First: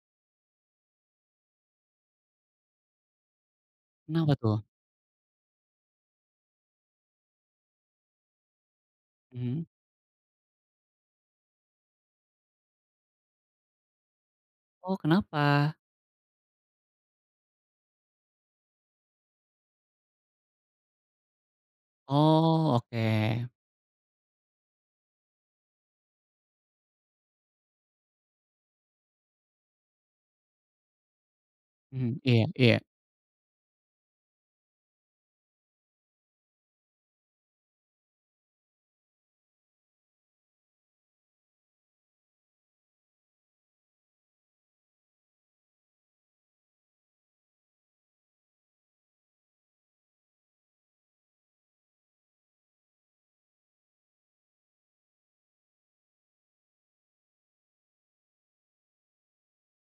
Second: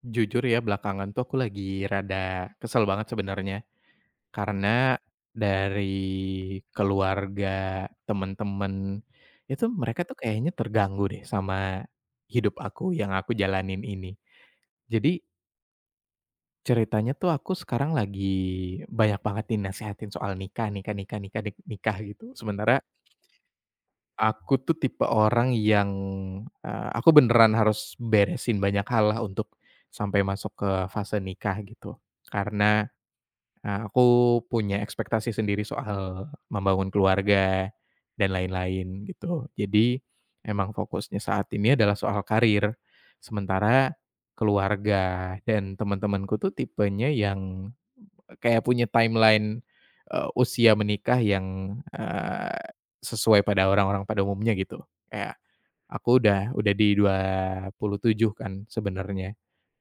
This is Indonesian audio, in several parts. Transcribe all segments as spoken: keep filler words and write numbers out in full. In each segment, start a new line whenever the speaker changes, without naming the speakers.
Jujur ya belakangan tuh aku lagi rada kesel banget sebenarnya,
Kenapa tuh?
karena dari keluarga, temen-temen, itu
Mhm.
mereka tuh kayaknya terganggu deh sama hidup aku yang aku jalanin ini.
Oh
Jadi
kenapa?
ceritanya tuh aku sekarang lagi banyak banget dinasehatin soal nikah nikah nikah nikah nik nikah gitu,
Oh
sementara
oke.
Aku tuh tipe orang yang, eee, aku beneran harus beresin banyak hal lah untuk sampai masuk ke fase nikah gitu.
Mhm, iya iya.
Karena, eee, aku punya ekspektasi sendiri soal membangun keluarga dan lain-lain gitu. Jadi emang fokusnya saat ini adalah soal karir. Sementara keluarga dan teman-temanku tuh tipenya yang Kayak punya timeline, eee, usia menikah yang, eee, sesuai pada orang-orang pada umumnya gitu. Kayak aku udah udah di dua puluh tujuh kan sebenarnya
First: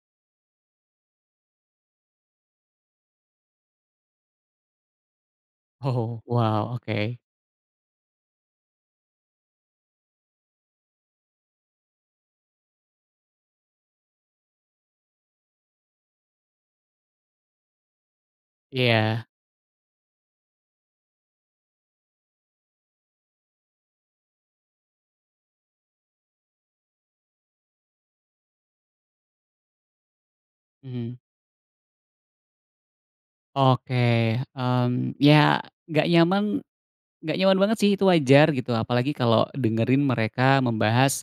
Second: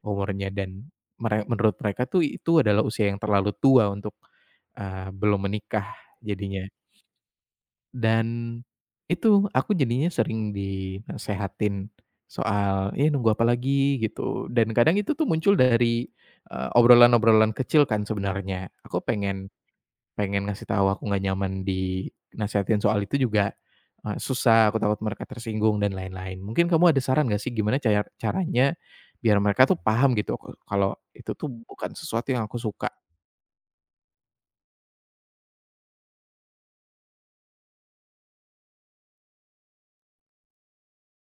umurnya dan mere menurut mereka tuh itu adalah usia yang terlalu tua untuk, eee, belum menikah
Oh
jadinya.
wow oke.
Dan itu, aku jadinya sering dinasehatin soal, "Eh, nunggu apa lagi?" Gitu, dan kadang itu tuh muncul dari, eee, obrolan-obrolan kecil kan sebenarnya. Aku
Iya,
pengen pengen ngasih tahu aku nggak nyaman dinasehatin soal itu juga, eee, susah, aku takut mereka tersinggung dan lain-lain. Mungkin kamu ada saran nggak sih gimana caya caranya biar mereka tuh paham gitu, kalau
mhm.
itu tuh bukan sesuatu yang aku suka?
Oke, mmm, ya nggak nyaman nggak nyaman banget sih itu wajar gitu apalagi kalau dengerin mereka membahas,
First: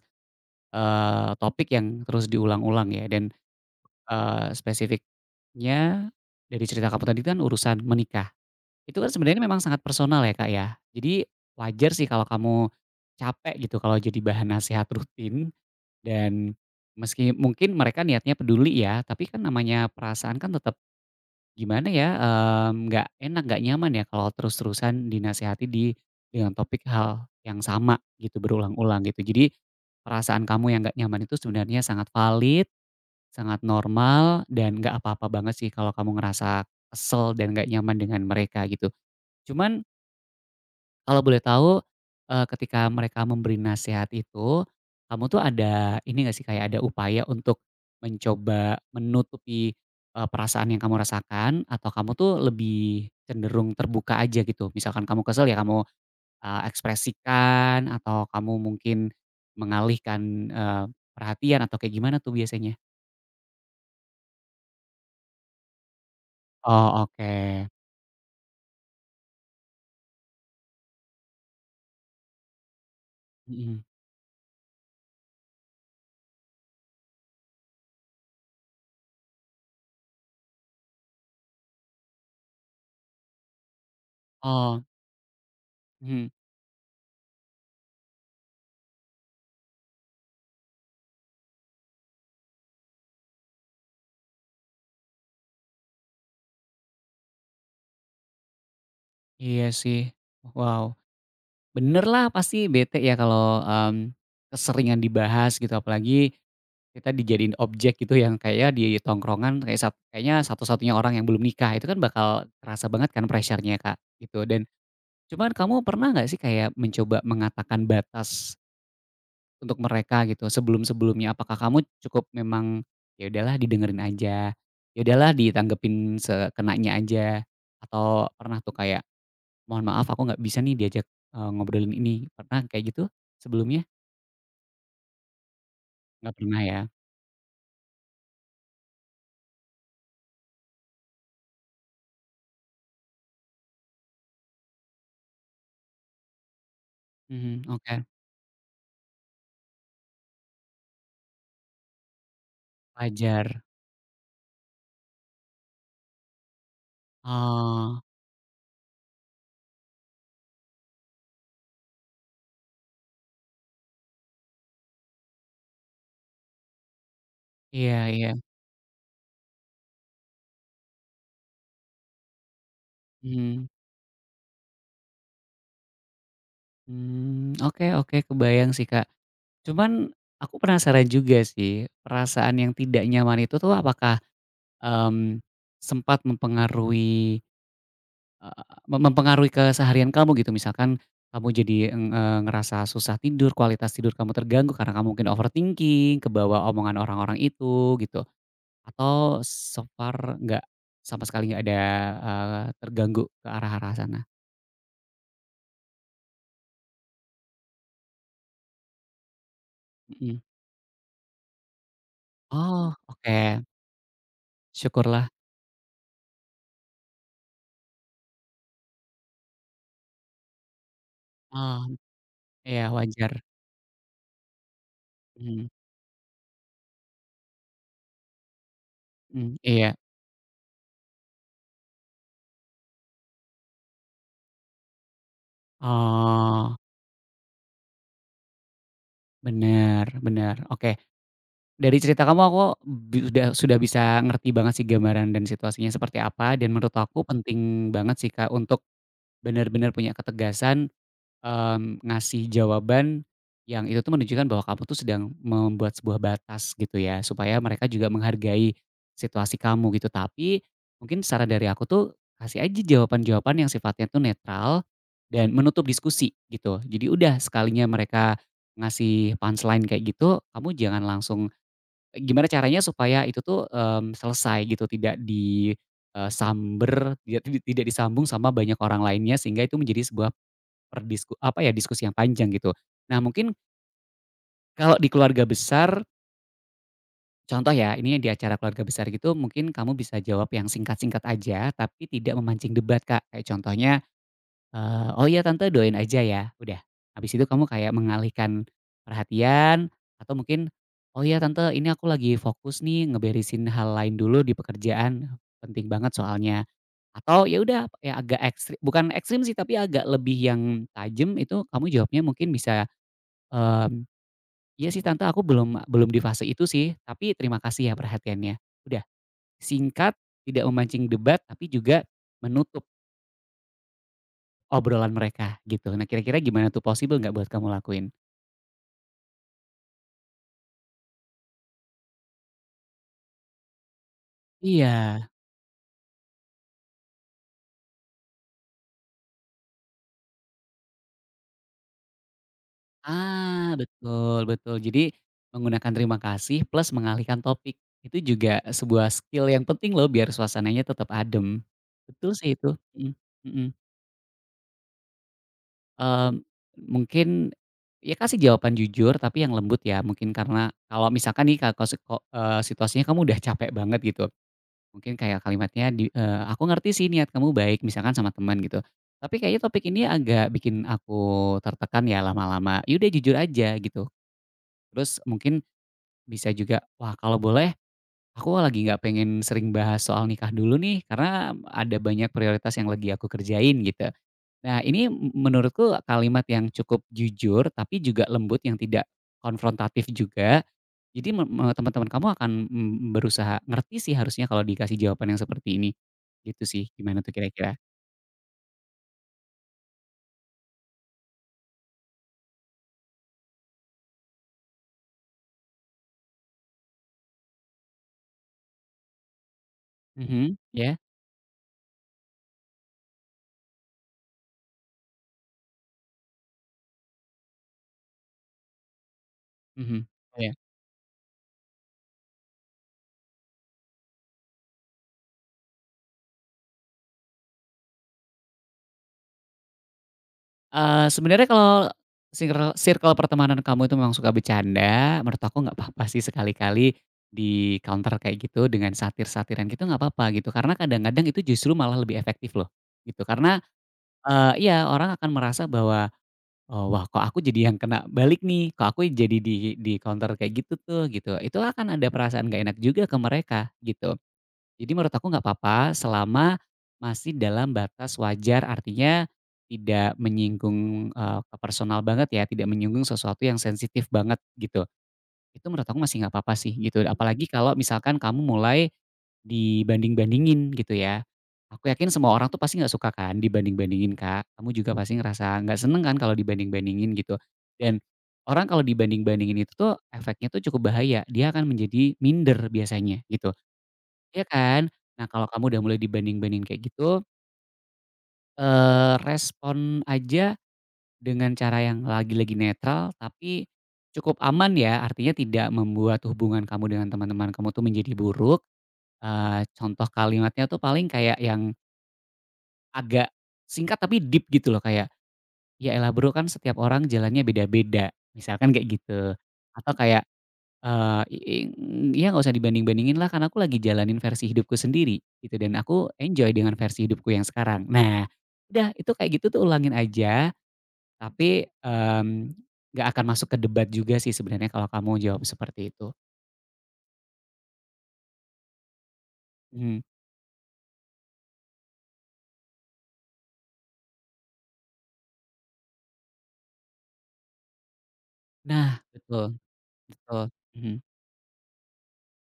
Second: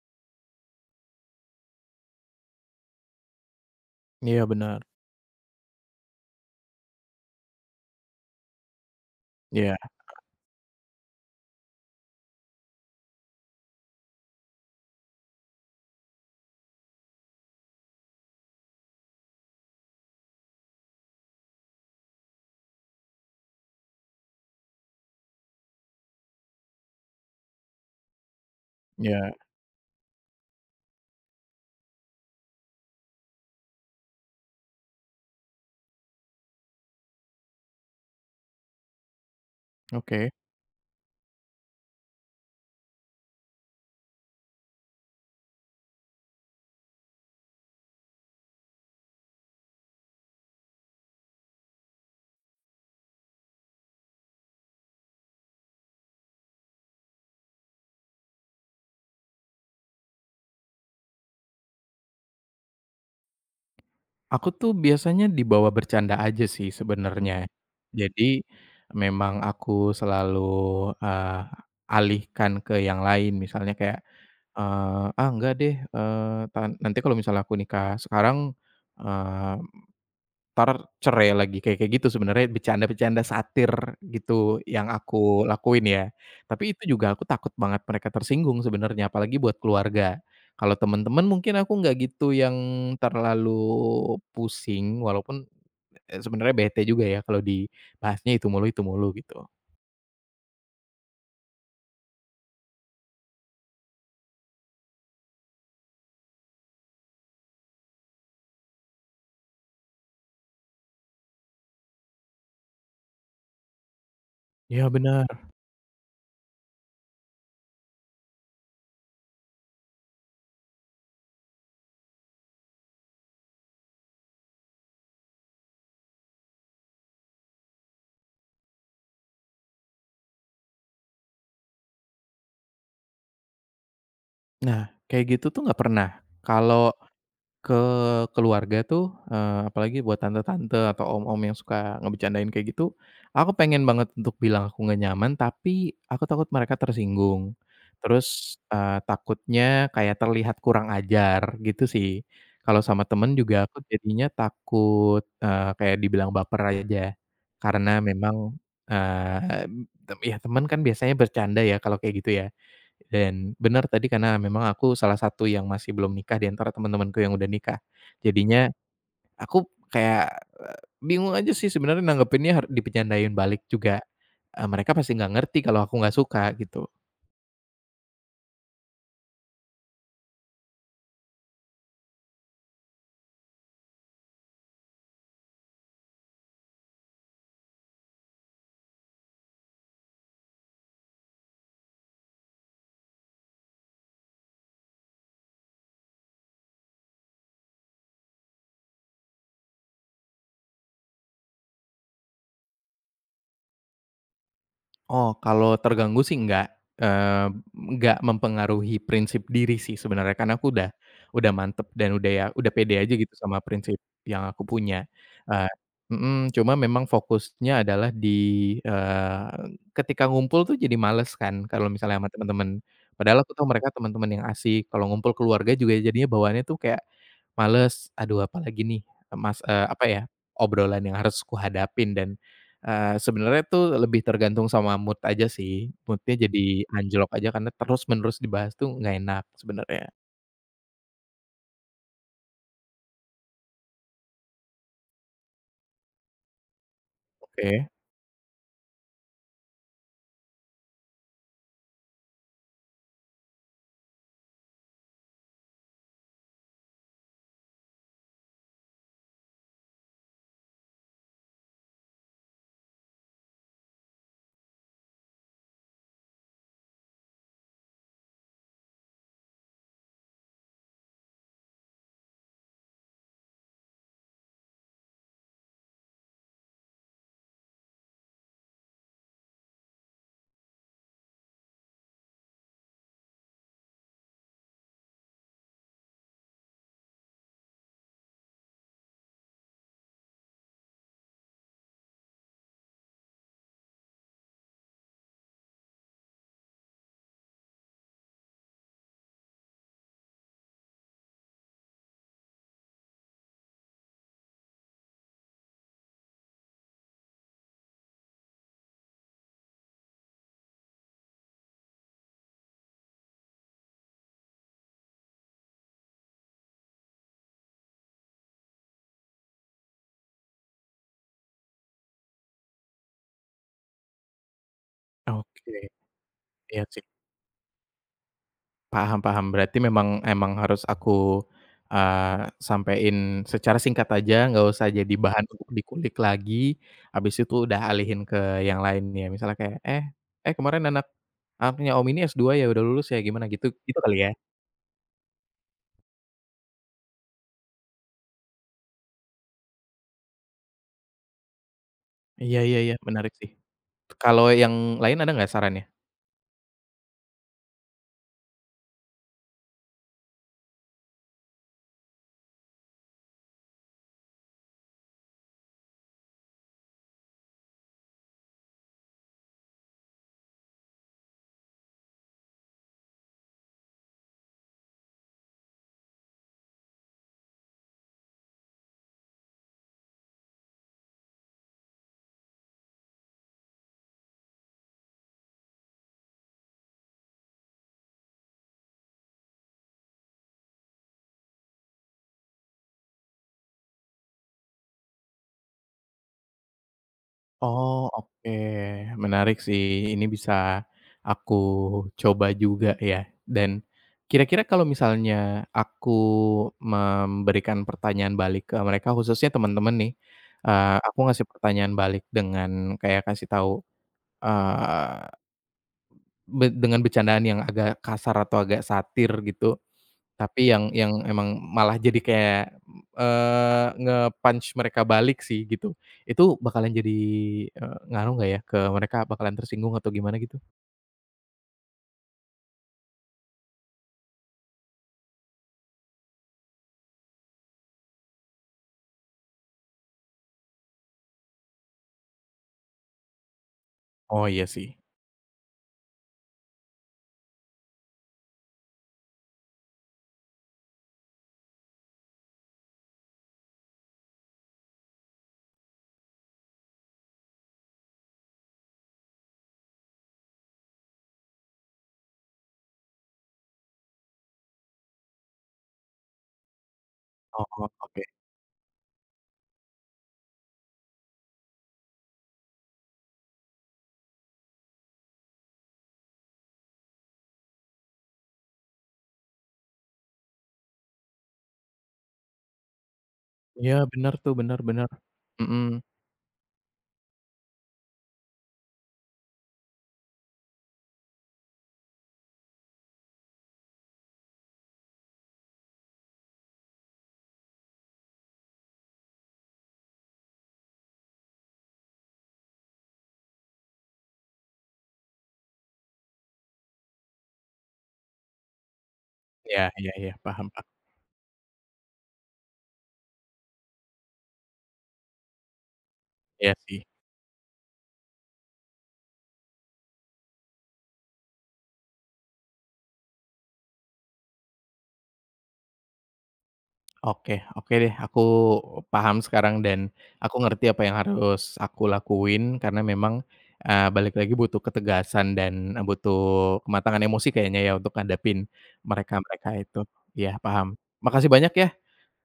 eee, topik yang terus diulang-ulang ya dan,
Iya
eee,
benar.
spesifiknya dari cerita kamu tadi kan urusan menikah. Itu kan sebenarnya memang
Iya
sangat personal ya Kak ya. Jadi wajar sih kalau kamu capek gitu kalau jadi bahan nasehat rutin. Dan meski mungkin mereka niatnya peduli ya, tapi kan namanya perasaan kan tetap gimana ya, mmm, nggak enak, nggak nyaman ya kalau terus-terusan dinasehati di dengan topik hal yang sama gitu, berulang-ulang gitu.
iya,
Jadi perasaan kamu yang nggak nyaman itu sebenarnya sangat valid, sangat normal, dan nggak apa-apa banget sih kalau kamu ngerasa kesel dan nggak nyaman dengan mereka gitu. Cuman
oke.
kalau boleh tahu, eee, ketika mereka memberi nasihat itu, kamu tuh ada ini nggak sih, kayak ada upaya untuk mencoba menutupi, eee, perasaan yang kamu rasakan atau kamu tuh lebih cenderung terbuka aja gitu? Misalkan kamu kesel ya kamu, eee, ekspresikan atau kamu mungkin mengalihkan, eee, perhatian atau kayak gimana tuh biasanya?
Aku tuh biasanya dibawa bercanda aja sih
Oh oke,
sebenarnya. Jadi memang aku selalu, eee, alihkan ke yang lain misalnya
mhm,
kayak, eee, "Ah, enggak deh, eee, tan nanti kalau misalnya aku nikah sekarang, eh, Entar cerai lagi, kayak kayak gitu sebenarnya bercanda-bercanda satir gitu
oh,
yang aku lakuin ya.
mhm,
Tapi itu juga aku takut banget mereka tersinggung sebenarnya, apalagi buat keluarga. Kalau teman-teman mungkin aku nggak gitu yang terlalu pusing, walaupun, eee, sebenarnya bete juga ya kalau dibahasnya itu mulu itu mulu gitu.
iya sih, wow. Bener lah pasti bete ya kalau, mmm, keseringan dibahas gitu apalagi kita dijadiin objek gitu yang kayak di tongkrongan kayak sat kayaknya satu-satunya orang yang belum nikah itu kan bakal terasa banget kan pressure-nya Kak, gitu dan
Iya bener.
cuman kamu pernah nggak sih kayak mencoba mengatakan batas untuk mereka gitu sebelum-sebelumnya? Apakah kamu cukup memang, ya udahlah didengerin aja, ya udahlah ditanggepin sekenanya aja, atau pernah tuh kayak "Mohon maaf aku nggak bisa nih diajak, eee, ngobrolin ini." Pernah kayak gitu sebelumnya?
Nah, kayak gitu tuh nggak pernah.
Nggak pernah ya?
Kalau Ke keluarga tuh, eee, apalagi buat tante-tante atau om-om yang suka ngebercandain kayak gitu, aku pengen banget untuk bilang aku nggak nyaman, tapi aku takut mereka tersinggung.
Mhm, oke.
Terus, eee, takutnya kayak terlihat kurang ajar gitu sih. Kalau sama temen
Wajar.
juga aku jadinya takut, eee, kayak dibilang baper aja. Karena
Oh,
memang, eee, tem ya temen kan biasanya bercanda ya kalau kayak gitu ya. Dan benar tadi karena memang aku salah satu yang masih belum nikah di antara teman-temanku yang udah nikah.
iya iya.
Jadinya aku kayak, eee, bingung aja sih sebenarnya nanggepinnya har dibercandain balik
Mhm.
juga, eee, mereka pasti nggak ngerti kalau aku nggak suka gitu.
Mmm, oke oke kebayang sih, Kak. Cuman aku penasaran juga sih, perasaan yang tidak nyaman itu tuh apakah, mmm, sempat mempengaruhi, eee, mem mempengaruhi keseharian kamu gitu? Misalkan kamu jadi, eng eee, ngerasa susah tidur, kualitas tidur kamu terganggu karena kamu mungkin overthinking, kebawa omongan orang-orang itu gitu. Atau so far nggak, sama sekali nggak ada, eee, terganggu ke arah-arah sana?
Oh, kalau terganggu sih nggak eee, enggak mempengaruhi prinsip diri sih sebenarnya,
Mhm.
karena aku udah udah mantep dan udah ya udah
Oh,
pede aja gitu
oke,
sama prinsip yang aku punya.
syukurlah.
Eee mhm, Cuma memang fokusnya adalah di eee, ketika ngumpul tuh jadi males kan
Oh,
kalau misalnya sama temen-temen.
iya wajar.
Padahal aku tahu mereka teman-teman yang asik, kalau ngumpul
Mhm
keluarga juga jadinya bawaannya tuh kayak males, "Aduh apalagi nih, eee,
mhm,
mas" eee,
iya.
apa ya, obrolan yang harus kuhadapin dan Eee, sebenarnya tuh lebih tergantung sama mood aja sih, mood-nya
Oh,
jadi anjlok aja karena terus-menerus dibahas tuh nggak enak
bener
sebenarnya.
bener, oke. Dari cerita kamu aku bi udah sudah bisa ngerti banget sih gambaran dan situasinya seperti apa dan menurut aku penting
Oke
banget sih Kak untuk bener-bener punya ketegasan. Mmm, ngasih jawaban yang itu tuh menunjukkan bahwa kamu tuh sedang membuat sebuah batas gitu ya, supaya mereka juga menghargai situasi kamu gitu. Tapi mungkin saran dari aku tuh kasih aja jawaban-jawaban yang sifatnya tuh netral dan menutup diskusi gitu. Jadi udah sekalinya mereka ngasih punchline kayak gitu, kamu jangan langsung gimana caranya supaya itu tuh, mmm, selesai gitu, tidak di, eee, samber, tidak tidak disambung sama banyak orang lainnya sehingga itu menjadi sebuah Perdisku apa ya, diskusi yang panjang gitu. Nah mungkin kalau di keluarga besar, contoh ya ini di acara keluarga besar gitu mungkin kamu bisa jawab yang singkat-singkat aja tapi tidak memancing debat Kak, kayak contohnya, eee, "Oh iya tante doain aja ya," udah. Habis itu kamu kayak mengalihkan perhatian atau mungkin, "Oh iya tante ini aku lagi fokus nih ngeberesin hal lain dulu di pekerjaan, penting banget soalnya." Atau ya udah ya agak ekstrim, bukan ekstrim sih tapi agak lebih yang tajam itu kamu jawabnya mungkin bisa, mmm "Iya sih Tante, aku belum belum di fase itu sih, tapi terima kasih ya perhatiannya." Udah singkat, tidak memancing debat, tapi juga menutup obrolan mereka gitu.
oke,
Nah kira-kira gimana tuh,
iya sih,
possible nggak buat kamu lakuin?
paham paham. Berarti memang emang harus aku, eee, sampein secara singkat aja, nggak usah jadi
Iya,
bahan untuk dikulik lagi, habis itu udah alihin ke yang lainnya. Misalnya kayak, "Eh eh kemarin anak anaknya om ini es dua ya, udah lulus ya, gimana?" Gitu
ah,
gitu kali ya?
betul betul. Jadi menggunakan terima kasih plus mengalihkan topik, itu juga sebuah skill yang penting loh biar suasananya tetap adem. Betul sih
Iya
itu,
iya iya,
mhm
menarik sih.
mhm.
Kalau yang lain ada nggak sarannya?
Mmm, mungkin ya kasih jawaban jujur tapi yang lembut ya, mungkin karena kalau misalkan nih ka kos ko eee, situasinya kamu udah capek banget gitu, mungkin kayak kalimatnya di eee, "Aku ngerti sih niat kamu baik," misalkan sama teman gitu, "tapi kayaknya topik ini agak bikin aku tertekan ya lama-lama." Ya udah jujur aja gitu. Terus mungkin bisa juga, "Wah kalau boleh aku lagi nggak pengen sering bahas soal nikah dulu nih, karena ada banyak prioritas yang lagi aku kerjain gitu." Nah ini m- menurutku kalimat yang cukup jujur, tapi juga lembut yang tidak konfrontatif juga. Jadi me- me- teman-teman kamu akan mm, berusaha ngerti sih harusnya kalau dikasih jawaban yang seperti ini. Gitu sih, gimana tuh kira-kira?
Oh, oke. Menarik sih, ini bisa aku coba juga ya. Dan kira-kira kalau misalnya aku memberikan pertanyaan balik ke mereka, khususnya teman-teman nih,
Mhm, ya,
eee, aku ngasih pertanyaan balik dengan kayak kasih tahu, eee, be dengan bercandaan yang agak kasar atau agak satir gitu,
mhm, oh, ya.
tapi yang yang emang malah jadi kayak, eee, nge-punch mereka balik sih gitu. Itu bakalan jadi, eee, ngaruh nggak ya ke mereka bakalan tersinggung atau gimana gitu?
Eee, sebenarnya kalau sirl circle pertemanan kamu itu memang suka bercanda, menurut aku nggak apa-apa sih sekali-kali di-counter kayak gitu dengan satir-satiran gitu nggak apa-apa gitu, karena kadang-kadang itu justru malah lebih efektif loh, gitu. Karena,
Oh iya
eee, iya
sih.
orang akan merasa bahwa, eee, "Wah kok aku jadi yang kena balik nih, kok aku jadi di di-counter kayak gitu tuh," gitu. Itu akan ada perasaan nggak enak juga ke mereka, gitu. Jadi menurut aku nggak apa-apa selama masih dalam batas wajar, artinya tidak menyinggung, eee, ke personal banget ya, tidak menyinggung sesuatu yang sensitif banget gitu. Itu menurut aku masih nggak apa-apa sih gitu, apalagi kalau
Oh
misalkan
oke.
kamu mulai dibanding-bandingin gitu ya. Aku yakin semua orang tuh pasti nggak suka kan dibanding-bandingin, Kak. Kamu juga pasti ngerasa nggak seneng kan kalau dibanding-bandingin gitu. Dan orang kalau dibanding-bandingin itu tuh efeknya tuh cukup bahaya, dia akan menjadi minder biasanya gitu.
Iya bener
Iya
tuh, bener
kan?
bener.
Nah, kalau kamu udah
Mhm.
mulai dibanding-bandingin kayak gitu, eee, respon aja dengan cara yang lagi-lagi netral, tapi cukup aman ya, artinya tidak membuat hubungan kamu dengan teman-teman kamu tuh menjadi buruk, eee, contoh kalimatnya tuh paling kayak yang agak singkat tapi deep gitu loh, kayak, "Ya elah bro kan setiap orang jalannya beda-beda." Misalkan kayak gitu.
Iya
Atau
iya
kayak
iya, paham, Kak.
Eee, i ing ya nggak usah dibanding-bandingin lah, karena aku lagi jalanin versi hidupku sendiri, gitu, dan aku enjoy
Iya
dengan
sih.
versi hidupku yang sekarang. Nah, udah itu kayak gitu tuh ulangin aja, tapi, mmm, nggak akan masuk ke debat juga sih sebenarnya kalau kamu jawab seperti itu.
Oke oke deh, aku paham sekarang
Mhm.
dan aku ngerti apa yang harus aku lakuin karena memang, eee, balik lagi butuh ketegasan dan butuh kematangan emosi kayaknya ya untuk ngadepin
Nah betul
mereka-mereka itu.
betul,
Ya paham.
mhm.
Makasih banyak ya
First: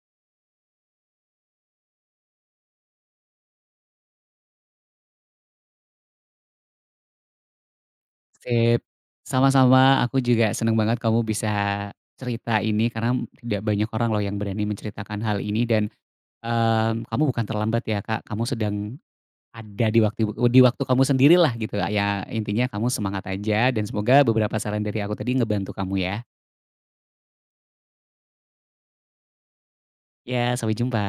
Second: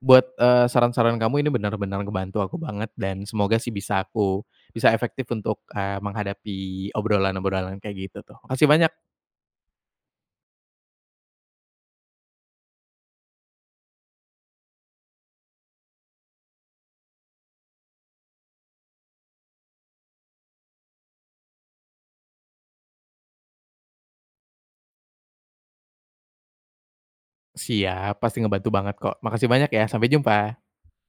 buat, eee, saran-saran kamu ini benar-benar ngebantu aku banget dan semoga sih bisa aku bisa efektif untuk, eee, menghadapi obrolan-obrolan kayak gitu tuh. Makasih
Sip,
banyak.
sama-sama, aku juga seneng banget kamu bisa cerita ini karena tidak banyak orang loh yang berani menceritakan hal ini dan, mmm, kamu bukan terlambat ya, Kak, kamu sedang ada di waktu di waktu kamu sendirilah gitu, ya intinya kamu semangat aja dan semoga beberapa saran dari aku tadi ngebantu kamu ya.
Siap, pasti ngebantu banget kok. Makasih banyak ya, sampai
Ya,
jumpa.
sampai jumpa.